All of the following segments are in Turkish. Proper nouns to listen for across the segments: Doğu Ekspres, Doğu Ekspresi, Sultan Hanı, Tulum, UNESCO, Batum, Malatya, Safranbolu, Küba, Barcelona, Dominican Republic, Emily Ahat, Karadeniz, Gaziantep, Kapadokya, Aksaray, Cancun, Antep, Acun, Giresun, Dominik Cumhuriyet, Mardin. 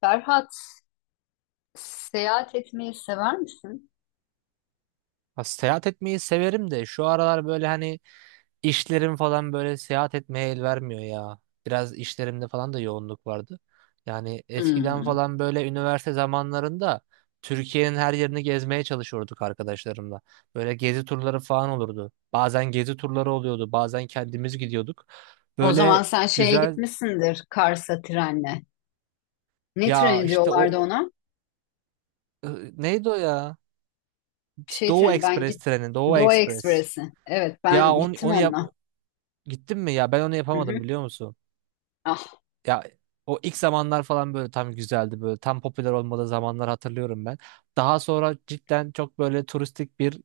Ferhat, seyahat etmeyi sever misin? Ha, seyahat etmeyi severim de şu aralar böyle hani işlerim falan böyle seyahat etmeye el vermiyor ya. Biraz işlerimde falan da yoğunluk vardı. Yani eskiden Hmm. falan böyle üniversite zamanlarında Türkiye'nin her yerini gezmeye çalışıyorduk arkadaşlarımla. Böyle gezi turları falan olurdu. Bazen gezi turları oluyordu, bazen kendimiz gidiyorduk. O zaman Böyle sen şeye güzel gitmişsindir Kars'a trenle. Ne ya treni işte diyorlardı o ona? e, neydi o ya? Bir şey Doğu treni. Ben Ekspres git treni, Doğu Doğu Ekspres. Ekspresi. Evet, Ya ben onu, gittim onu yap. onunla. Gittin mi ya? Ben onu Hı hı. yapamadım biliyor musun? Ah. Ya o ilk zamanlar falan böyle tam güzeldi, böyle tam popüler olmadığı zamanlar hatırlıyorum ben. Daha sonra cidden çok böyle turistik bir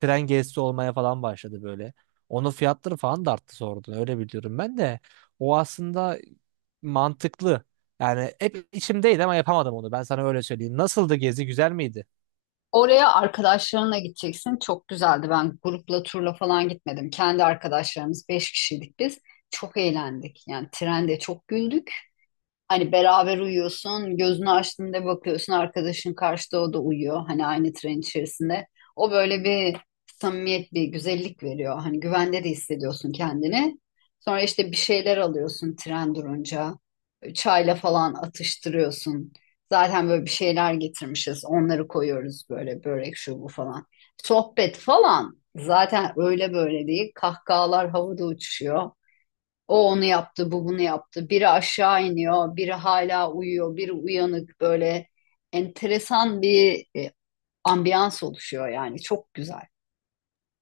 tren gezisi olmaya falan başladı böyle. Onun fiyatları falan da arttı sonradan, öyle biliyorum ben de. O aslında mantıklı. Yani hep içimdeydi ama yapamadım onu. Ben sana öyle söyleyeyim. Nasıldı gezi? Güzel miydi? Oraya arkadaşlarınla gideceksin. Çok güzeldi. Ben grupla turla falan gitmedim. Kendi arkadaşlarımız beş kişiydik biz. Çok eğlendik. Yani trende çok güldük. Hani beraber uyuyorsun, gözünü açtığında bakıyorsun arkadaşın karşıda o da uyuyor. Hani aynı tren içerisinde. O böyle bir samimiyet, bir güzellik veriyor. Hani güvende de hissediyorsun kendini. Sonra işte bir şeyler alıyorsun tren durunca. Çayla falan atıştırıyorsun. Zaten böyle bir şeyler getirmişiz. Onları koyuyoruz böyle börek şu bu falan. Sohbet falan. Zaten öyle böyle değil. Kahkahalar havada uçuşuyor. O onu yaptı, bu bunu yaptı. Biri aşağı iniyor, biri hala uyuyor, biri uyanık böyle enteresan bir ambiyans oluşuyor yani. Çok güzel,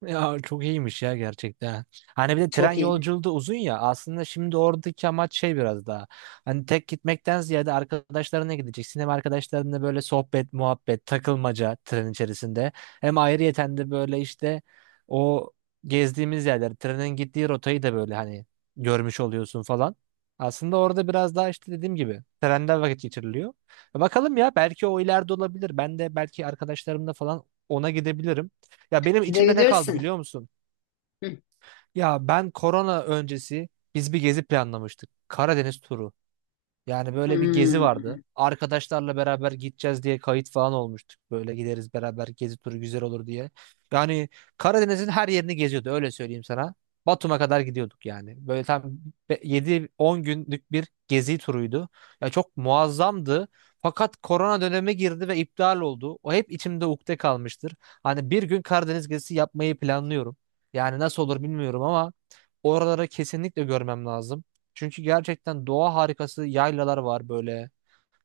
Ya çok iyiymiş ya gerçekten. Hani bir de tren çok iyi. yolculuğu da uzun ya. Aslında şimdi oradaki amaç şey biraz daha. Hani tek gitmekten ziyade arkadaşlarına gideceksin. Hem arkadaşlarınla böyle sohbet, muhabbet, takılmaca tren içerisinde. Hem ayrıyeten de böyle işte o gezdiğimiz yerler, trenin gittiği rotayı da böyle hani görmüş oluyorsun falan. Aslında orada biraz daha işte dediğim gibi trenden vakit geçiriliyor. Bakalım ya, belki o ileride olabilir. Ben de belki arkadaşlarımla falan ona gidebilirim. Ya benim içimde ne kaldı Gidebilirsin. biliyor musun? Hı. Ya ben korona öncesi biz bir gezi planlamıştık. Karadeniz turu. Yani böyle bir gezi vardı. Hmm. Arkadaşlarla beraber gideceğiz diye kayıt falan olmuştuk. Böyle gideriz beraber, gezi turu güzel olur diye. Yani Karadeniz'in her yerini geziyordu, öyle söyleyeyim sana. Batum'a kadar gidiyorduk yani. Böyle tam 7-10 günlük bir gezi turuydu. Ya çok muazzamdı. Fakat korona dönemi girdi ve iptal oldu. O hep içimde ukde kalmıştır. Hani bir gün Karadeniz gezisi yapmayı planlıyorum. Yani nasıl olur bilmiyorum ama oraları kesinlikle görmem lazım. Çünkü gerçekten doğa harikası yaylalar var böyle.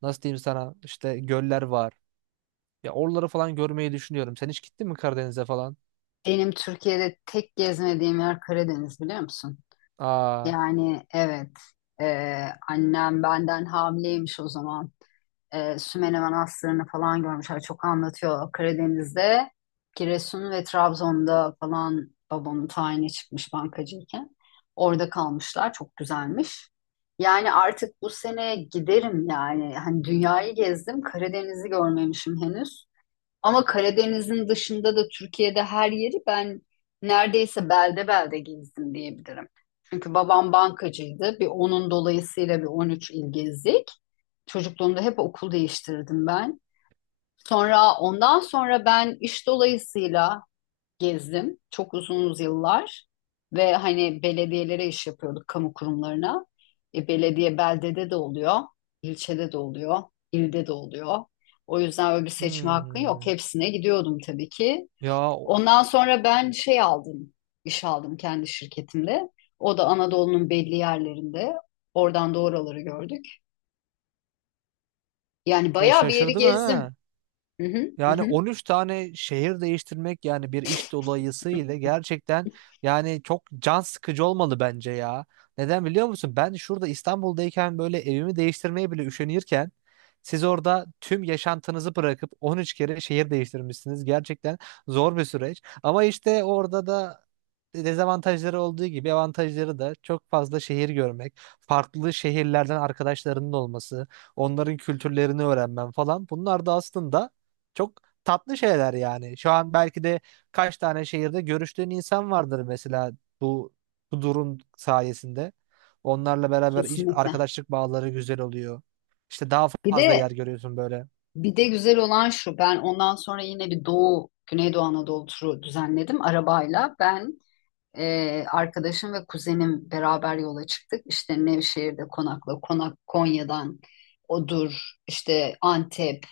Nasıl diyeyim sana, işte göller var. Ya oraları falan görmeyi düşünüyorum. Sen hiç gittin mi Karadeniz'e falan? Benim Türkiye'de tek gezmediğim yer Karadeniz biliyor musun? Aa. Yani evet, e, annem benden hamileymiş o zaman. Sümele Manastırı'nı falan görmüşler. Çok anlatıyor Karadeniz'de. Giresun ve Trabzon'da falan babamın tayini çıkmış bankacıyken. Orada kalmışlar. Çok güzelmiş. Yani artık bu sene giderim yani. Hani dünyayı gezdim. Karadeniz'i görmemişim henüz. Ama Karadeniz'in dışında da Türkiye'de her yeri ben neredeyse belde belde gezdim diyebilirim. Çünkü babam bankacıydı. Bir onun dolayısıyla bir 13 il gezdik. Çocukluğumda hep okul değiştirdim ben. Sonra ondan sonra ben iş dolayısıyla gezdim çok uzun yıllar ve hani belediyelere iş yapıyorduk kamu kurumlarına. Belediye beldede de oluyor, ilçede de oluyor, ilde de oluyor. O yüzden öyle bir seçme hakkı yok. Hmm. Hepsine gidiyordum tabii ki. Ya, o- Ondan sonra ben şey aldım, iş aldım kendi şirketimde. O da Anadolu'nun belli yerlerinde. Oradan da oraları gördük. Yani ya bayağı bir yeri şaşırdım ha. gezdim. Hı hı, hı Yani hı. 13 tane şehir değiştirmek yani bir iş dolayısıyla gerçekten yani çok can sıkıcı olmalı bence ya. Neden biliyor musun? Ben şurada İstanbul'dayken böyle evimi değiştirmeye bile üşenirken siz orada tüm yaşantınızı bırakıp 13 kere şehir değiştirmişsiniz. Gerçekten zor bir süreç. Ama işte orada da dezavantajları olduğu gibi avantajları da çok fazla: şehir görmek, farklı şehirlerden arkadaşlarının olması, onların kültürlerini öğrenmen falan. Bunlar da aslında çok tatlı şeyler yani. Şu an belki de kaç tane şehirde görüştüğün insan vardır mesela bu bu durum sayesinde. Onlarla beraber iş, Kesinlikle. arkadaşlık bağları güzel oluyor. İşte daha Bir fazla yer de görüyorsun böyle. Bir de güzel olan şu, ben ondan sonra yine bir Doğu, Güneydoğu Anadolu turu düzenledim arabayla. Ben, arkadaşım ve kuzenim beraber yola çıktık. İşte Nevşehir'de konakla, konak Konya'dan Odur, işte Antep,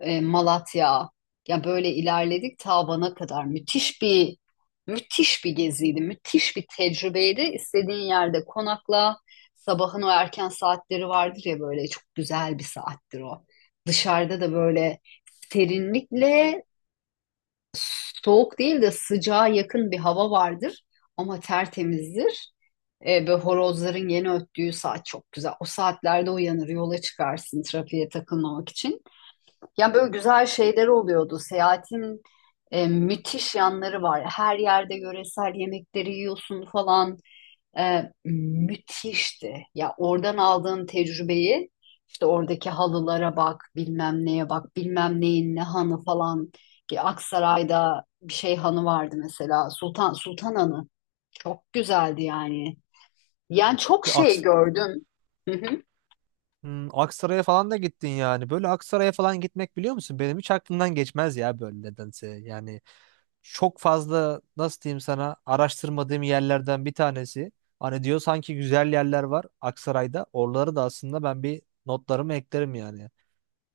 Malatya. Ya böyle ilerledik ta Van'a kadar. Müthiş bir geziydi, müthiş bir tecrübeydi. İstediğin yerde konakla. Sabahın o erken saatleri vardır ya böyle çok güzel bir saattir o. Dışarıda da böyle serinlikle soğuk değil de sıcağa yakın bir hava vardır ama tertemizdir. Ve horozların yeni öttüğü saat çok güzel. O saatlerde uyanır, yola çıkarsın trafiğe takılmamak için. Yani böyle güzel şeyler oluyordu. Seyahatin müthiş yanları var. Her yerde yöresel yemekleri yiyorsun falan. Müthişti. Ya oradan aldığın tecrübeyi işte oradaki halılara bak, bilmem neye bak, bilmem neyin ne hanı falan. Ki Aksaray'da bir şey hanı vardı mesela. Sultan Sultan Hanı. Çok güzeldi yani. Yani çok Bir şey Aks- gördüm. Hmm, Aksaray'a falan da gittin yani. Böyle Aksaray'a falan gitmek biliyor musun? Benim hiç aklımdan geçmez ya böyle, nedense. Yani çok fazla, nasıl diyeyim sana, araştırmadığım yerlerden bir tanesi. Hani diyor sanki güzel yerler var Aksaray'da. Oraları da aslında ben bir notlarımı eklerim yani.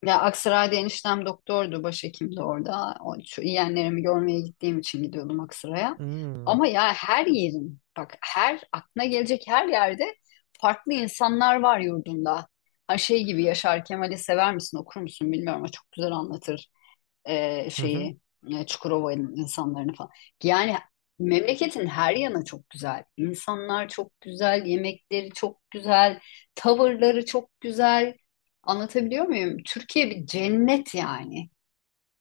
Ya Aksaray'da eniştem doktordu, başhekimdi orada. O, şu yeğenlerimi görmeye gittiğim için gidiyordum Aksaray'a. Hmm. Ama ya her yerin, bak her aklına gelecek her yerde farklı insanlar var yurdunda. Ha şey gibi Yaşar Kemal'i sever misin, okur musun bilmiyorum ama çok güzel anlatır şeyi Çukurova'nın insanlarını falan. Yani memleketin her yanı çok güzel. İnsanlar çok güzel, yemekleri çok güzel, tavırları çok güzel. Anlatabiliyor muyum? Türkiye bir cennet yani.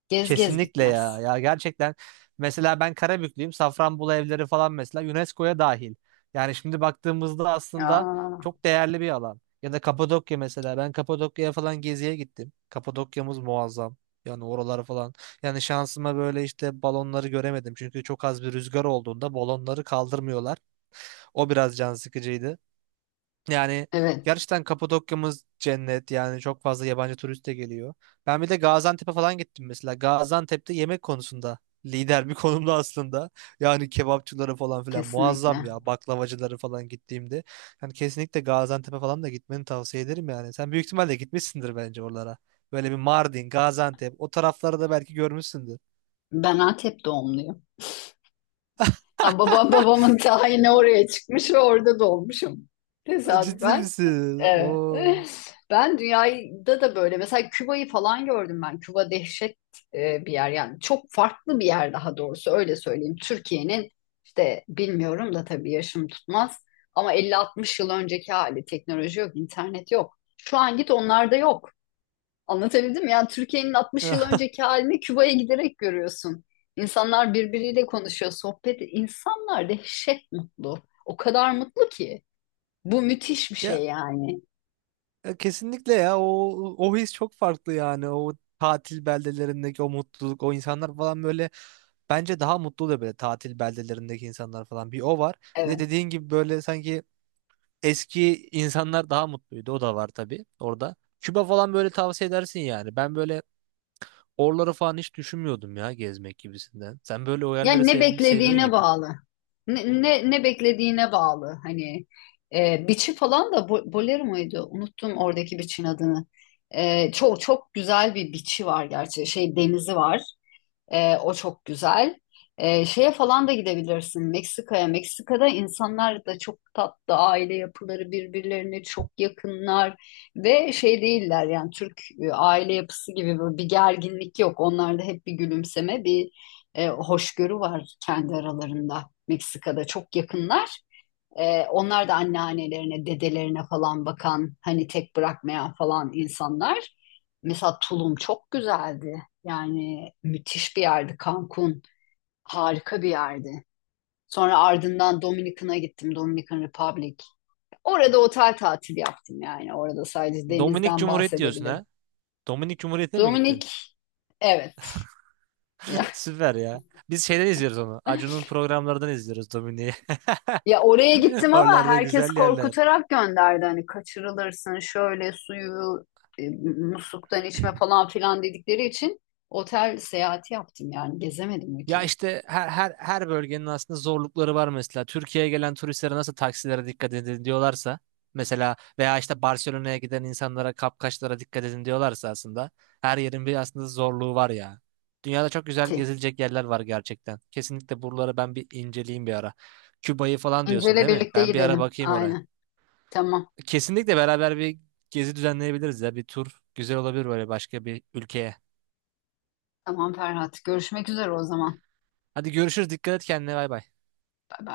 Gez gez Kesinlikle bitmez. ya. Ya gerçekten mesela ben Karabüklüyüm. Safranbolu evleri falan mesela UNESCO'ya dahil. Yani şimdi baktığımızda aslında Aa, çok değerli bir alan. Ya da Kapadokya mesela. Ben Kapadokya'ya falan geziye gittim. Kapadokya'mız muazzam. Yani oralar falan. Yani şansıma böyle işte balonları göremedim. Çünkü çok az bir rüzgar olduğunda balonları kaldırmıyorlar. O biraz can sıkıcıydı. Yani evet, gerçekten Kapadokya'mız cennet yani, çok fazla yabancı turist de geliyor. Ben bir de Gaziantep'e falan gittim mesela. Gaziantep'te yemek konusunda lider bir konumda aslında. Yani kebapçıları falan filan muazzam kesinlikle. ya, baklavacıları falan gittiğimde. Yani kesinlikle Gaziantep'e falan da gitmeni tavsiye ederim yani. Sen büyük ihtimalle gitmişsindir bence oralara. Böyle bir Mardin, Gaziantep, o tarafları da belki görmüşsündür. Ben Antep doğumluyum. Ya babamın tayini oraya çıkmış ve orada doğmuşum. Ciddi Tesadüfen. misin? Oo. Evet. Ben dünyada da böyle mesela Küba'yı falan gördüm ben. Küba dehşet bir yer yani çok farklı bir yer daha doğrusu öyle söyleyeyim. Türkiye'nin işte bilmiyorum da tabii yaşım tutmaz ama 50-60 yıl önceki hali teknoloji yok, internet yok. Şu an git onlarda yok. Anlatabildim mi? Yani Türkiye'nin 60 yıl önceki halini Küba'ya giderek görüyorsun. İnsanlar birbiriyle konuşuyor, sohbet. İnsanlar dehşet mutlu. O kadar mutlu ki. Bu müthiş bir Ya şey yani. Kesinlikle ya, o o his çok farklı yani, o tatil beldelerindeki o mutluluk, o insanlar falan böyle, bence daha mutlu oluyor böyle tatil beldelerindeki insanlar falan, bir o var, bir de Evet. dediğin gibi böyle sanki eski insanlar daha mutluydu, o da var tabii orada. Küba falan böyle tavsiye edersin yani, ben böyle oraları falan hiç düşünmüyordum ya, gezmek gibisinden sen böyle o yerleri Yani ne sev seviyorsun beklediğine gibi. bağlı. Ne beklediğine bağlı. Hani biçi falan da bolero muydu? Unuttum oradaki biçin adını. Çok çok güzel bir biçi var gerçi. Şey denizi var. O çok güzel. Şeye falan da gidebilirsin Meksika'ya. Meksika'da insanlar da çok tatlı, aile yapıları birbirlerine çok yakınlar ve şey değiller yani Türk aile yapısı gibi böyle bir gerginlik yok. Onlarda hep bir gülümseme, bir hoşgörü var kendi aralarında. Meksika'da çok yakınlar. Onlar da anneannelerine, dedelerine falan bakan, hani tek bırakmayan falan insanlar. Mesela Tulum çok güzeldi. Yani müthiş bir yerdi. Cancun harika bir yerdi. Sonra ardından Dominikan'a gittim. Dominican Republic. Orada otel tatili yaptım yani. Orada sadece Dominik denizden Cumhuriyet diyorsun bahsedebilirim. ha, Dominik Cumhuriyet'e mi gittin? Dominik, evet. Süper ya. Biz şeyden izliyoruz onu. Acun'un programlarından izliyoruz Domine'yi. Ya oraya gittim ama Oralarda herkes güzel yerler. korkutarak gönderdi. Hani kaçırılırsın şöyle suyu e, musluktan içme falan filan dedikleri için otel seyahati yaptım yani gezemedim Ya ülkeyi. işte her bölgenin aslında zorlukları var mesela. Türkiye'ye gelen turistlere nasıl taksilere dikkat edin diyorlarsa mesela, veya işte Barcelona'ya giden insanlara kapkaçlara dikkat edin diyorlarsa, aslında her yerin bir aslında zorluğu var ya. Dünyada çok güzel Ki. gezilecek yerler var gerçekten. Kesinlikle buraları ben bir inceleyeyim bir ara. Küba'yı falan diyorsun İncel'e değil mi? birlikte Ben bir ara gidelim. bakayım oraya. Aynen. Tamam. Kesinlikle beraber bir gezi düzenleyebiliriz ya. Bir tur güzel olabilir, böyle başka bir ülkeye. Tamam Ferhat. Görüşmek üzere o zaman. Hadi görüşürüz. Dikkat et kendine. Bay bay. Bay bay.